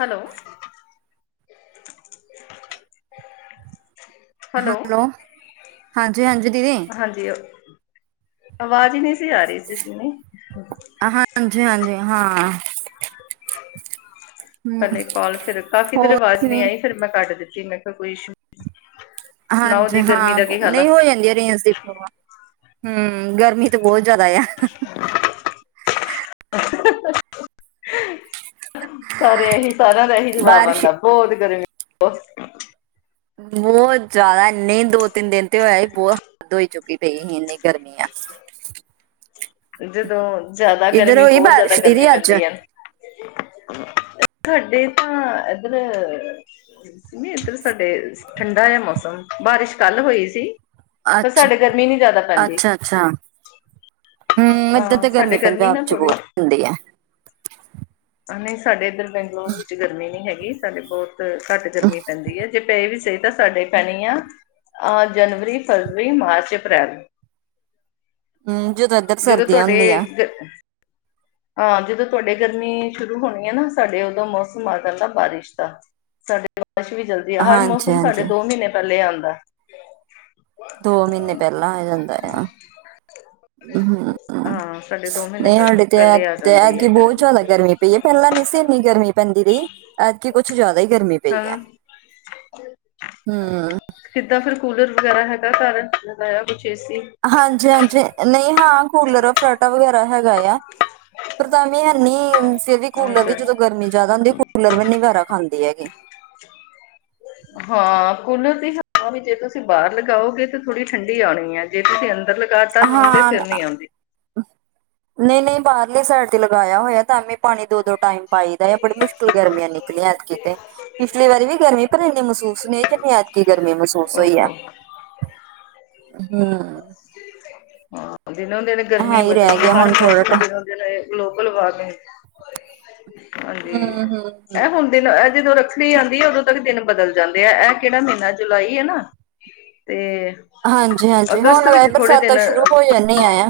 Hello! Hello ਹਾਂਜੀ-ਹਾਂਜੀ ਦੀਦੀ ਵਧੀਆ ਆਵਾਜ਼ ਈ ਨੀ ਸੀ ਆ ਰੀ ਸੀ ਸੀਮੀ। ਹਾਂਜੀ-ਹਾਂਜੀ-ਹਾਂ ਪੈਲੇ ਕੋਲ ਤੇ ਲਿਤਾ ਸੀ ਫੇਰ ਹੋਰ ਆਵਾਜ਼ ਨਹੀਂ ਕਿਵੇਂ ਆਈ ਫੇਰ ਮੈਂ ਕੱਟ ਦਿੱਤੀ ਮੈਂ ਕੇਆ ਕੋਈ ਈਸ਼ੂ ਹਾਂਜੀ ਹਾਂ, ਦਾ ਕੀ ਹਾਲ ਆ ਨਈ ਹੋ ਜਾਂਦੀ ਏ ਰੇਂਜ ਦੀ ਪਰੋਬਲਮ ਹੂੰ ਗਰਮੀ ਤੇ ਬੋਹਤ ਜਿਆਦਾ ਆ। ਸਾਰੇ ਐਹੀ ਸਾਰਿਆਂ ਦਾ ਐਹੀ ਜਵਾਬ ਬਾਰਿਸ਼ ਆਂਦਾ ਬੋਤ ਗਰਮੀ ਓ ਬੋਹਤ ਜਾਦਾ ਐਨੀ ਦੋ-ਤਿੰਨ ਦਿਨ ਤੇ ਹੈ ਈ ਬੋ ਹੱਦ ਹੋਈ ਚੁੱਕੀ ਪਈ ਈ ਇੰਨੀ ਗਰਮੀ ਆ। ਜਦੋਂ ਜਾਦਾ ਇੱਧਰ ਗਰਮੀ ਹੋਈ ਬੋਤ ਜਾਦਾ ਬਾਰਿਸ਼ ਗਰਮੀ ਦੀਦੀ ਅੱਜ ਪੈਂਦੀ ਏ ਨਾ ਤੁਆਡੇ ਤਾਂ ਐਧਰ ਨੀ ਐਧਰ ਸਾਡੇ ਠੰਡਾ ਏ ਮੌਸਮ, ਬਾਰਿਸ਼ ਕੱਲ ਹੋਈ ਸੀ। ਪਰ ਅੱਛਾ, ਸਾਡੇ ਗਰਮੀ ਨੀ ਜ਼ਿਆਦਾ ਪੈਂਦੀ ਅੱਛਾ-ਅੱਛਾ। ਹੂੰ ਏਦਾਂ ਹਾਂ ਤੇ ਸਾਡੇ ਗਰਮੀ ਪੰਜਾਬ ਨਾ ਚ ਥੋੜੀ ਬੋਤ ਹੁੰਦੀ ਐ। ਨਈ ਸਾਡੇ ਇੱਧਰ ਬੰਗਲੌਰ ਵਿੱਚ ਗਰਮੀ ਨੀ ਹੈਗੀ ਸਾਡੇ ਬੋਤ ਕੱਟ ਗਰਮੀ ਪੈਂਦੀ ਏ ਜੇ ਪਏ ਵੀ ਸਈ ਤੇ ਸਾਡੇ ਪੈਣੀ ਆ ਅ ਜਨਵਰੀ, ਫਰਵਰੀ, ਮਾਰਚ, ਅਪ੍ਰੈਲ ਹਮ ਜਦੋਂ ਇੱਧਰ ਜਦੋਂ ਸਰਦੀਆਂ ਤੁਆਡੇ ਹੁੰਦੀਆਂ ਹਾਂ ਜਦੋਂ ਤੁਆਡੇ ਗਰਮੀ ਸ਼ੁਰੂ ਹੋਣੀ ਏ ਨਾ ਸਾਡੇ ਓਦੋਂ ਮੌਸਮ ਆ ਜਾਂਦਾ ਬਾਰਿਸ਼ ਦਾ ਸਾਡੇ ਬਾਰਿਸ਼ ਵੀ ਜਲਦੀ ਹੈ ਹਰ ਹਾਂਜੀ ਮੌਸਮ ਸਾਡੇ ਹਾਂਜੀ ਦੋ ਮੀਨੇ ਪੈਲੇ ਆਂਦਾ। ਦੋ ਮੀਨੇ ਪੈਲਾਂ ਆ ਜਾਂਦਾ ਆ। ਹਮ ਹਾਂ ਸਾਡੇ ਦੋ ਮੀਨੇ ਨਹੀਂ ਪੈਲੇ ਸਾਡੇ ਤੇ ਐਤ ਪੈਲੇ ਆ ਤੇ ਜਾਂਦੀ ਐਤਕੀ ਏ ਬਹੁਤ ਗਰਮੀ ਜ਼ਿਆਦਾ ਗਰਮੀ ਪਈ ਏ ਪੈਲਾਂ ਨੀ ਸੀ ਇੰਨੀ ਗਰਮੀ ਪੈਂਦੀ ਰਈ ਐਤਕੀ ਕਿ ਕੁੱਛ ਜਿਆਦਾ ਈ ਗਰਮੀ ਪਈ ਐ। ਹਾਂ ਹੂੰ। ਕਿੱਦਾਂ ਫਿਰ ਕੂਲਰ ਵਗੈਰਾ ਹੈਗਾ ਕੱਰ ਲਗਿਆ ਕੁਛ ਏਸੀ ਹਾਂਜੀ-ਹਾਂਜੀ ਨਈ ਹਾਂ ਕੂਲਰ, ਫਰਾਟਾ ਵਗੈਰਾ ਹੈਗਾ ਆ, ਪਰ ਤਾਵੀ ਹੈਨੀ ਫਿਰ ਵੀ ਹਾਂ ਕੂਲਰ ਵੀ ਚਲ ਜਦੋਂ ਗਰਮੀ ਜਾਦਾ ਹੁੰਦੀ ਏ ਕੂਲਰ ਵੀ ਨੀ ਵਾਰਾ ਖਾਂਦੇ ਹੈਗੇ। [inaudible] ਹਾਂ, ਕੂਲਰ ਦੀ ਹਵਾ ਵੀ ਜੇ ਤੁਸੀਂ ਬਾਹਰ ਲਗਾਓਗੇ ਤਾਂ ਥੋੜੀ ਠੰਢੀ ਆਣੀ ਐ ਜੇ ਤੁਸੀਂ ਅੰਦਰ ਲਗਾ ਹਾਂ ਅ ਨਈ-ਨਈ ਬਾਹਰ ਲੇ ਸਾਈਡ ਤੇ ਲਗਾਇਆ ਹੋਇਆ ਤਾਂ ਵੀ ਪਾ਼ਨੀ ਦੋ-ਦੋ ਟਾਈਮ ਪਾਈ ਦਾ ਐ ਬੜੀ ਮੁਸ਼ਕਿਲ ਗਰਮੀਆਂ ਨਿਕਲੀਆਂ ਐਤਕਿ ਤੇ ਪਿਛਲੀ ਵਾਰੀ ਨੀ ਗਰਮੀ ਪਰ ਇੰਨੀ ਮਹਿਸੂਸ ਨੀ ਹੋਈ ਜਿੰਨੀ ਐੱਤਕੀ ਗਰਮੀ ਮਹਿਸੂਸ ਹੋਈ ਆ। [unintelligible] ਹਾਂ। ਹਾਂ ਦਿਨੋ-ਦਿਨ ਗਰਮੀ ਹੈ ਹੀ ਵਧਨੀ ਰਹਿ ਗਿਆ ਹਰ ਹੁਣ ਥੋੜਾ ਮੌਸਮ ਟਾਈਮ ਦਿਨੋ-ਦਿਨ ਗਲੋਬਲ ਵਾਰਮਿੰਗ [unintelligible] ਹਾਂਜੀ ਹੂੰ-ਹੂੰ-ਹੂੰ। ਐ ਹੁਣ ਦਿਨ ਐ ਜਦੋਂ ਰੱਖੜੀ ਆਂਦੀ ਐ ਓਦੋਂ ਤੱਕ ਦਿਨ ਬਦਲ ਜਾਂਦੇ ਐ ਐ ਕੇੜਾ ਮੀਨਾ ਜੁਲਾਈ ਏ ਨਾ ਤੇ ਹਾਂਜੀ-ਹਾਂਜੀ, ਅਗਸਤ ਹੁਣ ਵ ਵਿੱਚ ਥੋੜੇ ਦਿਨ ਬਰਸਾਤਾਂ ਸ਼ੁਰੂ ਹੋ ਜਾਂਨੀ ਐ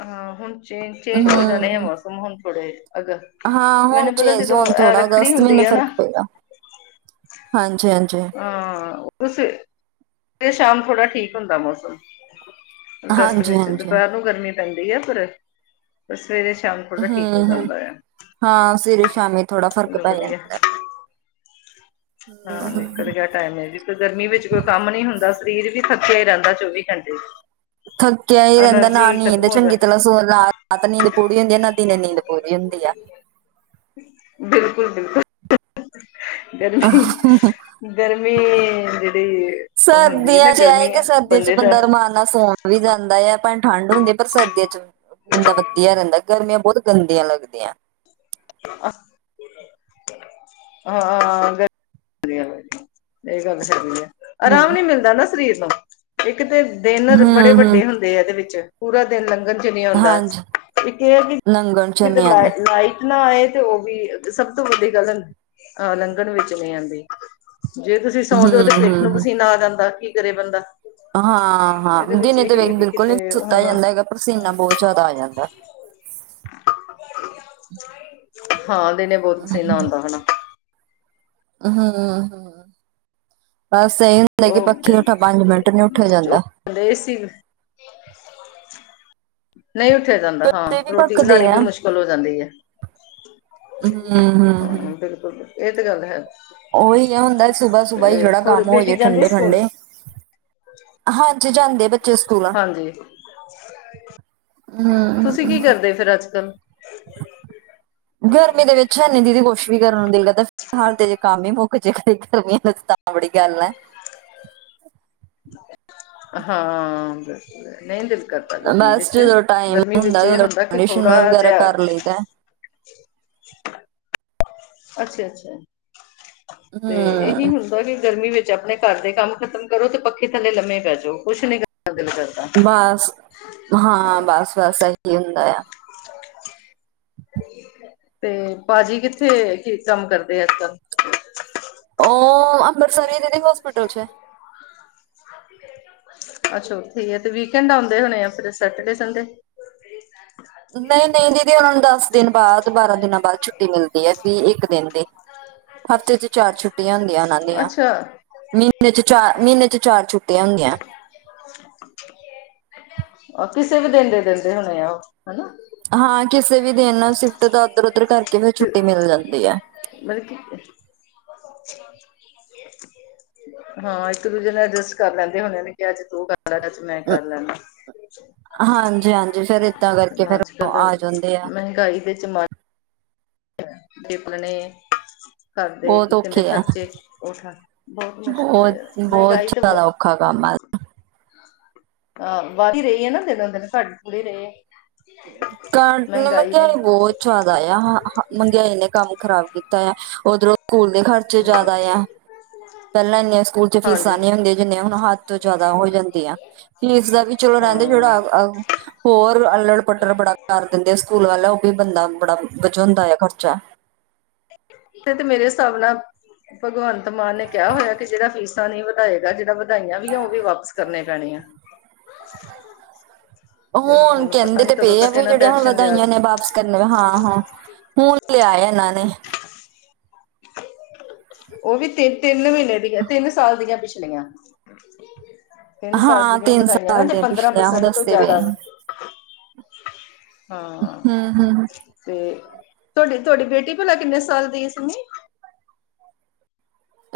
ਹਾਂ, ਹੁਣ ਚੇ ਚੇਂਜ ਹੋ ਜਾਣੇ ਐ ਹੂੰ-ਹੂੰ। ਮੌਸਮ ਹੁਣ ਥੋੜੇ ਅਗਰ ਹਾਂ, ਹੁਣ ਚੇਂਜ ਹੁਣ ਥੋੜਾ ਅਗਸਤ ਹੁੰਦੀ ਮੀਨੇ ਹੈ ਨਾ ਫ਼ਰਕ ਪਏਗਾ ਹਾਂਜੀ-ਹਾਂਜੀ। ਹਾਂ, ਤੁਸੀਂ ਫੇਰ ਸ਼ਾਮ ਥੋੜਾ ਠੀਕ ਹੁੰਦਾ ਮੌਸਮ ਅਗਸਤ ਵਿੱਚ ਹਾਂਜੀ-ਹਾਂਜੀ ਦੁਪਹਿਰ ਨੂੰ ਗਰਮੀ ਪੈਂਦੀ ਹੈ ਪਰ ਸਵੇਰੇ ਸ਼ਾਮ। ਥੋੜਾ ਠੀਕ ਹੋ ਹਮ-ਹਮ ਜਾਂਦਾ ਆ ਹਾਂ, ਸਵੇਰੇ ਸ਼ਾਮੀ ਥੋੜਾ ਫ਼ਰਕ ਚਲੋ ਪੈ ਵਧੀਆ ਜਾਂਦੈ। ਹਮ-ਹਮ। ਟੈਮ ਵੀ ਗਰਮੀ ਵਿੱਚ ਕੋਈ ਕੰਮ ਨੀ ਹੁੰਦਾ ਸਰੀਰ ਵੀ ਥੱਕਿਆ ਹੀ ਰਹਿੰਦਾ ਚੌਵੀ ਘੰਟੇ। ਥੱਕਿਆ ਹੀ ਰਹਿੰਦਾ ਨਾ ਐਨਰਜੀ ਨੀਂਦ ਖਤਮ ਹੋ ਚੰਗੀ ਜਾ ਤਰ੍ਹਾਂ ਸੋ ਨਾਲ। ਆਤ ਨੀਂਦ ਪੂੜੀ ਹੁੰਦੀ ਆ ਨਾ ਦਿਨੇ ਨੀਂਦ ਪੂਰੀ ਹੁੰਦੀ ਆ। ਬਿਲਕੁਲ-ਬਿਲਕੁਲ ਗਰਮੀ। ਗਰਮੀ ਜਿਹੜੀ ਹੁੰਦੀ ਹੈ ਨਾ ਗਰਮੀ ਬੰਦੇ ਦਾ। ਸੋ ਵੀ ਜਾਂਦਾ ਹੈ, ਭੈਵੇ ਠੰਢ ਹੁੰਦੀ ਹੈ ਪਰ ਸਰਦੀਆਂ 'ਚ ਵੀ। ਬੰਦਾ ਵਧੀਆ ਰਹਿੰਦਾ ਗਰਮੀਆਂ ਬਹੁਤ ਗੰਦੀਆਂ ਲੱਗਦੀਐ। [unintelligible] ਹਾਂ। ਵਧੀਆ-ਵਧੀਆ ਇਹ ਗੱਲ ਸਹੀ ਐ ਅਰਾਮ ਹੂੰ, ਨੀ ਮਿਲਦਾ ਨਾ ਸਰੀਰ ਨੂੰ ਇੱਕ ਤੇ। ਦਿਨ ਬੜੇ ਹੂੰ-ਹੂੰ, ਵੱਡੇ ਹੁੰਦੇ ਆ ਇਹਦੇ ਵਿੱਚ। ਪੂਰਾ ਦਿਨ ਲੰਘਣ 'ਚ ਨਹੀਂ ਆਉਂਦਾ ਹਾਂਜੀ ਇੱਕ ਇਹ ਹੈ ਲੰਗਣ ਚ ਕਿ ਨੀ ਆਂਦੇ। ਲਾਈਟ। ਨਾ ਏਹ ਤੇ ਉਹ ਵੀ ਸਭ ਤੋਂ ਵਡੀ ਗੱਲ ਐ ਲੰਘਣ ਵਿੱਚ ਨਹੀਂ ਆਉਂਦੀ। ਜੇ ਤੁਸੀਂ ਸੌਂ ਉਹ ਤੇ ਪਿੱਠ ਨੂੰ ਹੂੰ-ਹੂੰ-ਹੂੰ, ਪਸੀਨਾ ਆ ਜਾਂਦਾ ਕੀ ਕਰੇ ਬੰਦਾ। ਇਹਦੇ ਹਾਂ-ਹਾਂ, ਵਿੱਚ ਦਿਨੇ ਤੇ ਇਹੀ ਹੈ ਕਿ ਵੇਖਬਿਲਕੁਲ ਨਹੀਂ ਕਿਤੇ ਸੁੱਤਾ ਹੁਣ ਜਾਂਦਾ ਹੈਗਾ ਪਸੀਨਾ ਬਹੁਤ ਜਿਆਦਾ ਆ ਜਾਂਦੈ।। ਹਾਂ, ਦਿਨੇ ਬਹੁਤ ਪਸੀਨਾ ਆਉਂਦਾ। ਹਮ-ਹਮ ਬਸ ਇਹ। ਲੈ ਕੇ ਪੱਖੀ ਉਠ ਪੰਜ ਮਿੰਟ ਨੀ ਉੱਠਿਆ ਜਾਂਦਾ। ਗਏ ਸੀ। ਨਹੀਂ ਉੱਠਿਆ ਜਾਂਦਾ ਹਾਂ, ਗੱਦੇ ਵੀ ਰੋਟੀ ਪੱਕਦੇ ਬਣਾਉਣੀ ਵੀ ਆ, ਮੁਸ਼ਕਿਲ ਹੋ ਜਾਂਦੀ ਹੈ। ਹਮ-ਹਮ, ਹਮ। ਹਾਂ ਇਹ ਤੇ ਗੱਲ ਹੈ। ਉਹੀ ਹੈ ਹੁੰਦਾ ਸੁਬਾ-ਸੁਬਾ ਹੀ ਤੇ ਜਿਹੜਾ ਹੋਰ ਕੰਮ ਹੋ ਬੇਟੀ ਜੇ ਜਾਂਦੀ ਠੰਡੇ- ਸਕੂਲ? ਠੰਡੇ। ਹਾਂਜੀ, ਜਾਂਦੇ ਬੱਚੇ ਸਕੂਲ। ਹਾਂਜੀ, ਹੂੰ, ਤੁਸੀਂ ਕੀ ਕਰਦੇ ਫਿਰ ਅੱਜ-ਕੱਲ? ਗਰਮੀ ਦੇ ਵਿੱਚ ਹੈਨੀੇ ਦੀਦੀ ਕੋਸ਼ਿਸ਼ ਵੀ ਕਰਨ ਨੂੰ ਦਿਲ ਕਰਦਾ। ਫਿਲਹਾਲ ਤੇ ਜੇ ਕੰਮ ਹੀ ਮੁੱਕ ਜੇ ਗਰਮੀਆਂ ਤਾਂ ਬੜੀ ਗੱਲ ਹੈ। ਹਾਂ, ਬੱਸ ਨਹੀਂ ਦਿਲ। ਗਰਮੀ ਬਸ ਵਿੱਚ, ਜਦੋਂ ਟਾਈਮ ਗਰਮੀ ਵਿੱਚ ਏਹ ਉਦੋਂ ਹੁੰਦਾ ਕਿ ਕੰਡੀਸ਼ਨ ਥੋੜਾ ਵਗੈਰਾ ਜਿਹਾ। ਕਰ ਲਈਦਾ ਅੱਛਾ-ਅੱਛਾ ਤੇ ਏਹੀ। ਹਮ ਬੜੀ ਗਰਮੀ ਵਿੱਚ ਆਪਣੇ ਘਰ ਦੇ ਕੰਮ ਖਤਮ ਕਰੋ ਤੇ ਪੱਖੇ ਥੱਲੇ ਲੰਮੇ ਪੈ ਜਾਓ ਕੁੱਛ ਨੀ ਕਰ ਦਿਲ ਕਰਦਾ। ਬਸ, ਹਾਂ ਬਸ-ਬਸ ਇਹੀ ਹੁੰਦਾ ਐ। [inaudible] ਤੇ ਭਾਜੀ ਕਿੱਥੇ ਕੀ ਕੰਮ ਕਰਦੇ ਅੱਜ-ਕੱਲ। ਉਹ ਅੰਬਰਸਰ ਦੇ ਹੌਸਪਿਟਲ ਵਿੱਚ ਹੈ। [unintelligible] ਅੱਛਾ ਉਥੈ ਹੀ ਐ ਤੇ ਵੀਕਐਂਡ ਆਉਂਦੇ ਹੋਣੇ ਆ ਫਿਰ ਸੈਟਰਡੇ ਸੰਡੇ। ਨਹੀਂ -ਨਹੀਂ ਦੀਦੀ ਉਹਨਾਂ ਨੂੰ ਦਸ ਦਿਨ ਬਾਅਦ ਬਾਰਾਂ ਦਿਨਾਂ ਬਾਅਦ ਛੁੱਟੀ ਮਿਲਦੀ ਐ ਵੀ ਇੱਕ ਦਿਨ ਦੀ। ਹਫ਼ਤੇ ਚ ਚਾਰ ਛੁੱਟੀਆਂ ਹੁੰਦੀਆਂ ਉਨ੍ਹਾਂ ਦੀਆਂ। ਅੱਛਾ। ਮਹੀਨੇ ਚ ਚਾਰ, ਮਹੀਨੇ ਚ ਚਾਰ ਛੁੱਟੀਆਂ ਹੁੰਦੀਐ। ਕਿਸੇ ਵੀ ਦਿਨ ਦੇ ਦਿੰਦੇ ਹੋਣੇ ਆ ਉਹ ਹਨਾ। ਹਾਂ, ਕਿਸੇ ਵੀ ਦਿਨ ਸਿਫਟ ਤਾਂ ਉੱਧਰ- ਉਧਰ ਕਰਕੇ ਫਿਰ ਛੁੱਟੀ ਮਿਲ ਜਾਂਦੀ ਐ। ਮਤਲ ਕੀ [unintelligible] ਹਾਂ, ਇੱਕ ਦੂਜੇ ਨਾਲ ਐਡਜਸਟ ਕਾਰ ਲੈਂਦੇ ਹੂਨੇ ਨੇ, ਕਿ ਆੱਜ ਤੂੰ ਕਾਰ ਲੈ ਚ ਮੈਂ ਕਾਰ ਲੈਨਾ। ਹਾਂਜੀ ਹਾਂਜੀ ਫਿਰ ਏਦਾਂ ਕਰਕੇ [unintelligible] ਫਿਰ ਆੱਜ-ਕੱਲ ਆ ਜਾਂਦੇ ਆ ਮੈੰਹਗਾਈ ਦੇ ਜਮਾ [inaudible] ਕਰਦੇ, ਬਹੁਤ ਕੀ ਕੈਂਦੇ ਔਖੇ ਆ ਖਰਚੇ ਉਠਾ, ਬੋਤ ਮੁਸ਼ਕਲ ਬਹੁਤ ਐ ਯਾਰ, ਬਹੁਤ ਮੈੰਹਗਾਈ ਤੇ ਵ ਜ਼ਿਆਦਾ ਔਖਾ ਕੰਮ ਆ ਹਾਂ, ਵਾੱਦ ਈ ਰਈ ਐ ਨਾ, ਦਿਨੋ-ਦਿਨ, ਘਾੱਟ ਨੀ ਰੇ [inaudible] ਜਾਦਾ ਆ ਆਹ ਮੈੰਹਗੇਆਈ ਨੇ ਕਾੰਮ ਖ਼ਰਾਬ ਕੀਤਾ ਆ, ਓਦਰੋਂ ਸੂਕੂਲ ਦੇ ਖਰ ਚੇ ਹਮ ਜਾਦਾ ਆ। ਪ੍ਹੈਲਾਂ ਇੰਨੀਆਂ ਸੂਕੂਲ ਚ ਫੀਸਾਂ ਹਾਂਜੀ ਨੀ ਹੁੰਦੀਆਂ, ਜਿੰਨੀਆਂ ਹੁਨ ਹਾੱਦ ਤੋਂ ਜਾਦਾ ਹੋ ਜਾਂਦੀਆਂ। ਫੀਸ ਦਾ ਵੀ ਚਲੋ ਰੈਂਦੇ ਹਾਂ ਜੇੜਾ ਅ, ਅ ਹੋਰ ਅਲੜ-ਪੱਟਰ ਬੜਾ ਕਾਰ ਦੇਂਦੇ ਸੂਕੂਲ ਵਾਲੇ ਓ ਵੀ ਬੰਦਾ ਬੜਾ ਵਚਉਂਦਾ ਆ ਖਰਚਾ। ਇਥੇ ਤੇ ਮੇਰੇ ਸਾਬ ਨਾਲ, ਭਗਵੰਤ ਮਾਨ ਨੇ ਕੇਆ ਹੋਏਆ ਕਿ ਜੇੜਾ ਫੀਸ ਤਾ ਨੀ ਵਦਾਏਗਾ, ਜੇੜਾ ਵਦਾਈਆਂ ਵੀ ਆਓਗੇ, ਵਾਪਸ ਕਰਨੇ ਪੈਣੇ ਆ। ਓ ਹੁਨ ਹੁਣ ਪਤਾ ਕੈਂਦੇ ਨੀ ਤੇ ਕਦੋਂ ਪਏ ਆ, ਤੱਕ ਵੀ ਇਹਨਾਂ ਤੇ ਜੇੜੀਆਂ ਹੁਨ ਐਕਸ਼ਨ ਲਿਆ ਵਦਾਈਆਂ ਨੇ ਵਾਪਸ ਕੰਦੇ ਨੇ ਹਾਂ-ਹਾਂ, ਹੁਨ ਲੇਆਏ ਏਨਾਂ ਨੇ। ਓ ਵੀ ਤਿੰਨ-ਤਿੰਨ ਮ੍ਹੀਨੇ ਦੀਆਂ, ਤਿੰਨ ਸਾਲ ਦੀਆਂ ਪਿਛਲੀਆਂ। ਤਿੰਨ ਸਾਲ ਹਾਂ ਜੇੜੀਆਂ ਤਿੰਨ ਵਦਾਈਆਂ ਨਾ, ਸਾਲ ਤੇ ਦੀਆਂ ਪੰਦਰਾਂ ਪਿਛਲੀਆਂ ਉਹ ਪ੍ਰਸੈਂਟ ਤੋਂ ਦੱਸਦੇ ਪਏ ਜਾਦਾ ਵਾ। ਹਾਂ। ਹਮ ਹਮ ਤੇ, ਤੂਆਡੀ-ਤੂਆਡੀ ਬੇਟੀ ਭਲਾ ਕਿੰਨੇ ਸਾਲ ਦੀ ਸਿੱਮੀ?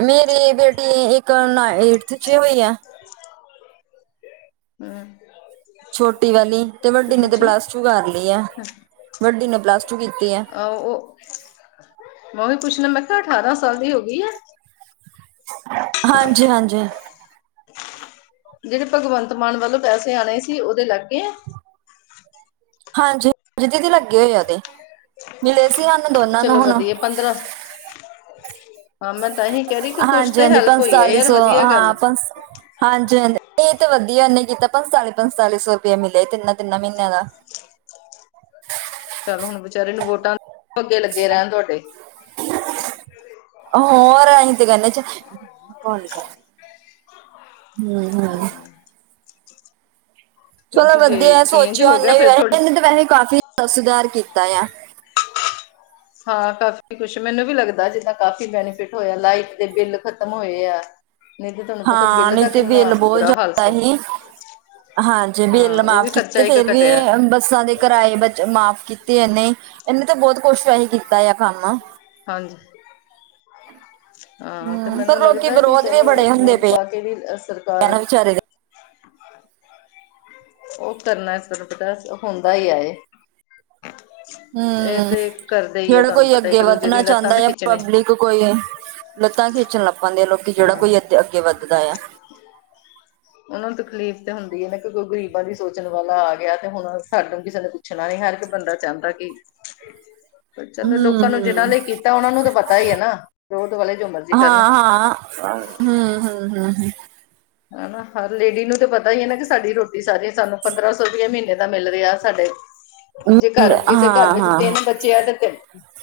ਮੇਰੀ ਬੇਟੀ ਏ ਏੱਕ ਨਾ ਏਟਥ ਚ ਹੋਈ ਆ ਹੂੰ। ਛੋਟੀ ਵਾਲੀ, ਤੇ ਵੱਡੀ ਨੇ ਤੇ ਪਲੱਸ ਟੂ ਕਾਰ ਲੀ ਆ, ਵੱਡੀ ਨੇ ਪਲੱਸ ਟੂ ਕੀਤੀ ਆ। ਆ ਓ ਮੈਂ ਓਹੀ ਪੁੱਛਨਾ, ਮੈਂ ਕੇਆ ਅਠਾਰਾਂ ਸਾਲ ਦੀ ਹੋ ਗਈ ਆ? ਹਾਂਜੀ-ਹਾਂਜੀ। ਜੇੜੇ ਭਗਵੰਤ ਮਾਨ ਵੱਲੋਂ ਪੈਸੇ ਆਣੇ ਸੀ, ਓਦੇ ਲਾੱਗਗੇ ਆ? ਹਾਂਜੀ, ਜੀ ਦੀਦੀ ਲੱਗੇ ਹੋਏ ਆ ਓਦੇ, ਮਿਲੇ ਸੀ ਆਨੂੰ ਦੋਨਾਂ ਨੂੰ ਚਲੋ ਹੁਨ। ਵਧੀਆ [inaudible] ਹੀ ਕਹਿ ਰਹੀ ਕਿ ਕੁਛ ਤੇ ਹਾਂਜੀ-ਹਾਂਜੀ, ਹੈਲਪ ਹੋਈ ਆ ਪੰਤਾਲੀ ਯਾਰ ਸੌ, ਵਧੀਆ ਹਾਂ, ਗੱਲ ਪੰਸ, ਹਾਂਜੀ-ਹਾਂਜ ਤੇ ਏ ਤੇ ਵਦੀਆ ਉਨੇ ਈ ਕੀਤਾ, ਪੰਸਾਲੀ-ਪੰਸਾਲੀ ਸੌ ਰੁਪੇਆ ਮਿਲੇਆ ਈ ਤਿੰਨਾਂ-ਤਿੰਨਾਂ ਮ੍ਹੀਨਿਆਂ ਦਾ। ਚੱਲ ਹੁਨ ਵਚਾਰੇ ਨੂੰ ਵੋਟਾਂ [unintelligible] ਅੱਗੇ ਲੱਗੇ ਰੈਨ ਤੂਆਡੇ। ਹੋਰ, ਐਈ ਤੇ ਗਾੱਲ ਏ ਚ [unintelligible] ਹਮ [inaudible] ਚਲੋ ਕਿਉਂਕਿ ਜੇ ਵਦੀਐ ਚੇਂਜ ਸੋਚੇਐ ਹੋ ਗਿਆ ਓਨੇ ਫਿਰ ਵੈਸੇ, ਥੋੜੀ ਇੱਨੇ ਤੇ ਵੈਸੇ ਕਾਫ਼ੀ ਸੁਦਾਰ ਕੀਤਾ ਆ। ਹਾਂ, ਕਾਫੀ ਕੁੱਛ, ਮੈਨੂੰ ਵੀ ਲੱਗਦਾ ਜਿੱਦਾ ਕਾਫੀ ਬੈਨੀਫਿਟ ਹੋਏਆ, ਲਾਈਟ ਦੇ ਬਿੱਲ ਖਤਮ ਹੋਏ ਆ। ਨੀ ਤੇ ਤੂਆਨੂੰ ਪਤੈ ਹਾਂ ਬਿੱਲ ਨਹੀਂ ਦਾ ਤੇ ਕਿੰਨਾ ਬਿੱਲ ਬਹੁਤ ਬੁਰਾ ਹਾਲ ਜ਼ਿਆਦਾ ਸੀ। ਹੀ ਹਾਂਜੀ ਹਾਂ ਬਿੱਲ ਉਹ ਵੀ ਮਾਫ਼ ਖਰਚਾ ਕੀਤੇ, ਇੱਕ ਫੇਰ ਵੀ ਘਟਿਆ ਏ ਬੱਸਾਂ ਦੇ ਕਰਾਏ ਬਚ ਮਾਫ਼ ਕੀਤੇ ਏਨੇ, ਏਨੇ ਤੇ ਬੋਤ ਕੁੱਛ ਸਈ ਕੀਤਾ ਆ ਕਾੰਮ। ਹਾਂਜੀ। [unintelligible] ਹਾਂ, ਤੇ ਹਮ ਮੈਨੂੰ ਪਰ ਲੋਕੀ ਲਗਦੈ ਕਿ ਵਿਰੋਧ ਵੀ ਚੱਲ ਬੜੇ ਹੁੰਦੇ ਪਏ ਵੋਟਾਂ ਤੇ ਵੀ ਐ ਆ ਸਰਕਾਰ ਨਾ ਵਿਚਾਰੇ ਦੇ ਓ ਕਰਨੈ ਸਰ ਪਤਾਸ, ਹੁੰਦਾ ਈ ਐ ਏ। ਏ ਹਮ ਤੇ ਕਰਦੇ ਈ ਏ ਜਿਹੜਾ ਤੂਆਨ ਪਤੈ, ਇੱਕ-ਦੂਜੇ ਦੀ ਲੱਤਾਂ ਦੇ ਖਿੱਚਨੀ। ਕ ਕੋਈ ਏ, ਲੱਤਾਂ ਖਿੱਚਨ ਲਾੱਗ ਪੈਂਦੇ ਆ, ਲੋਕੀ ਜੇੜਾ ਹਾਂ ਕੋਈ ਅੱਗੇ-ਅੱਗੇ ਵੱਦਦਾ ਆ। ਉਨਾਂ ਨੂੰ ਤਕਲੀਫ਼ ਤੇ ਹੁੰਦੀ ਏ ਨਾ ਕਿ ਕਈ ਗਰੀਬਾਂ ਦੀ ਸੋਚਣ ਵਾਲਾ ਆ ਗਿਆ ਤਾ ਹੂਨ ਸਾਨੂੰ ਕਿਸੇ ਪੁੱਛ ਨੇ ਪੁੱਛਣਾ ਵੀ ਹਰ ਇੱਕ ਬੰਦਾ ਚਾਂਦਾ ਕਿ ਚਲੋ ਲੋਕਾਂ ਹਮ ਨੂੰ ਜਿਨਾਂ ਹਮ ਲਈ ਕੀਤਾ ਉਹਨਾਂ ਨੂੰ ਤੇ ਪਤਾ ਈ ਏ ਨਾ ਵੋਟ ਵਾਲੇ ਜੋ ਮਰਜ਼ੀ ਕਰਨ। ਆ‌ ਹੂੰ-ਹੂੰ, ਹੂੰ-ਹੂੰ ਹਨਾ ਹਰ ਲੇਡੀ ਨੂੰ ਤੇ ਪਤਾ ਈਏ ਨਾ ਕਿ ਸਾਡੀ ਰੋਟੀ ਸਾਰੀ ਸਾਨੂੰ ਪੰਦਰਾਂ ਸੌ ਰੁਪਇਆ ਮੀਨੇ ਦਾ ਮਿਲ ਰਿਆ ਸਾਡੇ ਜੇ ਕਾਰ ਕਿਸੇ ਕਾਰ ਹਾਂ ਵਿੱਚ ਹਾਂ ਤਿੰਨ ਬੱ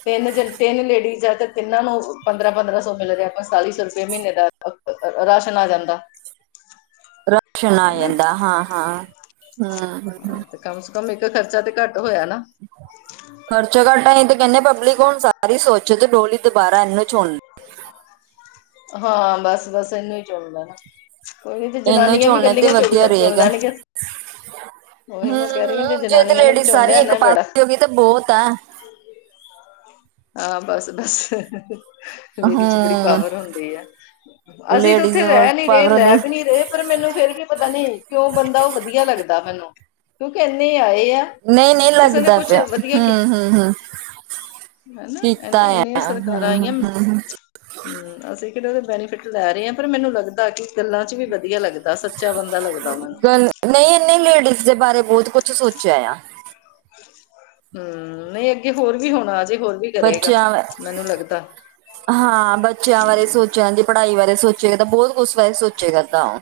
ਤਿੰਨ ਜ ਤਿੰਨ ਲੇਡੀਜ਼ ਆ ਤਿੰਨਾਂ ਨੂੰ ਪੰਦਰਾਂ-ਪੰਦਰਾਂ ਸੌ ਮਿਲ ਰਿਹਾ ਪਨਤਾਲੀ ਸੌ ਰੁਪਏ ਮੀਨੇ ਦਾ ਰਾਸ਼ਨ ਆ ਜਾਂਦਾ। ਰਾਸ਼ਨ ਆ ਹਨਾ ਜਾਂਦਾ ਹਾਂ-ਹਾਂ ਹੂੰ ਹੂੰ, ਹੂੰ। ਹਾਂ ਤੇ ਕਮ ਸੇ ਕਮ ਇੱਕ ਖਰਚਾ ਤੇ ਕੱਟ ਹੋਇਆ ਨਾ। ਖਰਚਾ ਘੱਟ ਆ ਤੇ ਕਹਿੰਦੇ ਪਬਲਿਕ ਹੁਣ ਸਾਰੀ ਸੋਚੇ ਤੇ [unintelligible] ਦੁਬਾਰਾ [unintelligible] ਏਨੂੰ ਚੁਣ। ਹਾਂ ਬਸ-ਬਸ ਇਨੂੰ ਈ ਚੁਣ ਲੈਣ। ਓਹੀ ਤੇ ਇਹਨੂੰ ਜਨਾਨੀਆਂ ਵੀ ਚੁਣਨੇ ਤੇ ਕੱਲੀਆਂ ਚੁਗ ਵਧੀਆ ਚੁਣ ਰਹੇਗਾ ਲੈਣਗੀਆਂ। ਉਹੀ ਹਮ ਮੈਂ ਕਹਿ ਰਹੀ ਆ ਹਮ ਜੇ ਜਨਾਨੀਆਂ ਨੇ ਵੀ ਚੁਣ ਲਿਆ ਏਨਾ ਈ ਬੜਾ। ਤੇ ਬੋਤ ਐ। ਹਾਂ ਬੱਸ-ਬੱਸ। ਲੇਡੀ ਚ ਬੜੀ ਹਮ ਪਾਵਰ ਹੁੰਦੀ ਐ, ਅਸੀਂ ਤੇ ਲੇਡੀਜ਼ ਉੱਥੇ ਰੈ ਨੀ ਪਾਵਰ ਲੈ ਦੇ ਵੀ ਨੀ ਰੇ। ਪਰ ਮੈਨੂੰ ਫੇਰ ਵੀ ਪਤਾ ਨੀ ਕਿਉਂ ਬੰਦਾ ਉਹ ਵਧੀਆ ਲੱਗਦਾ ਮੈਨੂੰ। ਕਿਉਂਕਿ ਇੰਨੇ ਆਏ ਆ ਕਿਸੇ ਨੇ ਕੁਛ ਵਧੀਆ ਕੀ ਹੂੰ-ਹੂੰ। ਹਨਾ ਇੰਨੇ ਇੰਨੀਆ ਸਰਕਾਰਾ ਆਈਆ ਹਮ ਅਸੀਂ ਕੇੜਾ ਇਦਾ ਬੈਨੀਫਿਟ ਲੈ ਰਹੇ ਆ ਪਰ ਮੈਨੂੰ ਲੱਗਦਾ ਕਿ ਗੱਲਾਂ ਚ ਵੀ ਵਧੀਆ ਲੱਗ ਦਾ ਸੱਚਾ ਬੰਦਾ ਲੱਗਦਾ ਮੈਨੂੰ। ਨਈ ਇਨੇ ਲੇਡੀਜ਼ ਦੇ ਬਾਰੇ ਬੋਤ ਕੁਛ ਸੋਚਿਆ ਆ। ਹੂੰ ਨਈ ਅੱਗੇ ਹੋਰ ਵੀ ਹੋਣਾ ਅਜੇ ਹੋਰ ਵੀ ਕਰੇਗਾ ਬੱਚਿਆ ਮੈਨੂੰ ਲੱਗਦਾ ਹਾਂ ਬੱਚਿਆ ਬਾਰੇ ਹਮ ਸੋਚ ਬੱਚਿਆਂ ਦੀ ਪੜ੍ਹਾਈ ਬਾਰੇ ਸੋਚਿਆ ਗਾ ਤਾਂ ਬੋਤ ਕੁਛ ਬਾਰੇ ਸੋਚ ਕਰਦਾ ਔ।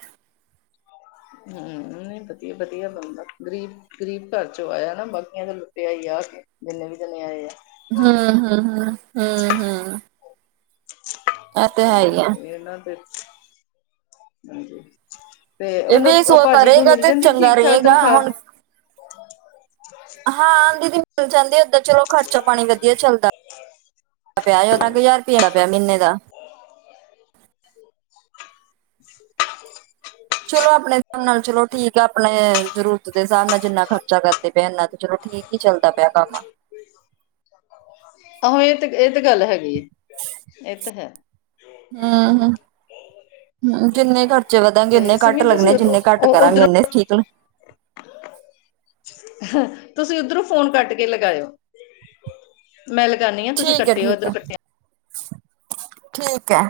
ਹੂੰ ਨਈ ਵਧੀਆ-ਵਧੀਆ ਬੰਦਾ, ਗਰੀਬ ਗਰੀਬ ਘਰ ਚੋਂ ਆਇਆ ਨਾ ਬਾਕੀਆਂ ਤਾਂ ਲੁਟਿਆ ਈ ਆ ਕੇ ਜਿੰਨੇ ਵੀ ਜਨੇ ਆਏ ਆ। ਹੂੰ-ਹੂੰ, ਹੂੰ-ਹੂੰ, ਹੂੰ। [unintelligible] ਹੀ ਆ। ਤੇ ਇਹ ਉਨੂੰ ਵੀ ਸੋ ਉਹ ਭਾਜੀ ਨੂੰ ਕਰੇਗਾ ਮਿਲ ਤੇ ਜਾਂਦੀ ਚੰਗਾ ਠੀਕ-ਠਾਕ ਰਹੇਗਾ ਤਨਖ਼ਾਹ। ਹੁਣ ਹਾਂ, ਦੀਦੀ ਮਿਲ ਜਾਂਦੀ ਏਦਾਂ ਚਲੋ ਖਰਚਾ ਪਾਨੀ ਵਧੀਆ ਚੱਲਦਾ। [unintelligible] ਮਹੀਨੇ ਦਾ। ਚਲੋ ਅਪਣੇ [unintelligible] ਨਾਲ ਚਲੋ ਠੀਕ ਆ ਅਪਣੇ ਨੇ ਜਰੂਰਤ ਦੇ ਹਸਾਬ ਨਾਲ ਜਿੰਨਾ ਖਰ ਚਾ ਕਰਦੇ ਪਏ ਆ ਐਨਾ ਤੇ ਚਲੋ ਠੀਕ ਈ ਚੱਲਦਾ ਪਿਆ ਕੰਮ। ਆਹੋ ਐਤੇ ਐ ਤੇ ਗੱਲ ਹੈਗੀ ਏ ਐ ਤੇ ਹੈ। ਹਾਂ-ਹਾਂ ਕਿੰਨੇ ਖਰ ਚੇ [unintelligible] ਜਿੰਨੇ ਤੇ ਉਨੇ ਕਾਟ ਸਿਮੀ ਤੁਸੀਂ ਲੱਗਣੇ ਜਿੰਨੇ ਕਾਟ ਕਰਾਂਗੇ ਉਧਰੋਂ ਉਨੇ ਠੀਕ ਨੇ। ਤੁਸੀਂ ਉੱਧਰੋਂ ਫੋਨ ਕੱਟ ਕੇ ਲਗਾਇਓ। ਮੈਂ ਲਗਾਣੀ ਆ। ਤੁਸੀਂ ਠੀਕ ਐ, ਕੱਟਿਓ ਠੀਕ ਐ, ਇੱਧਰੋਂ ਕੱਟਿਆ ਠੀਕ ਐ।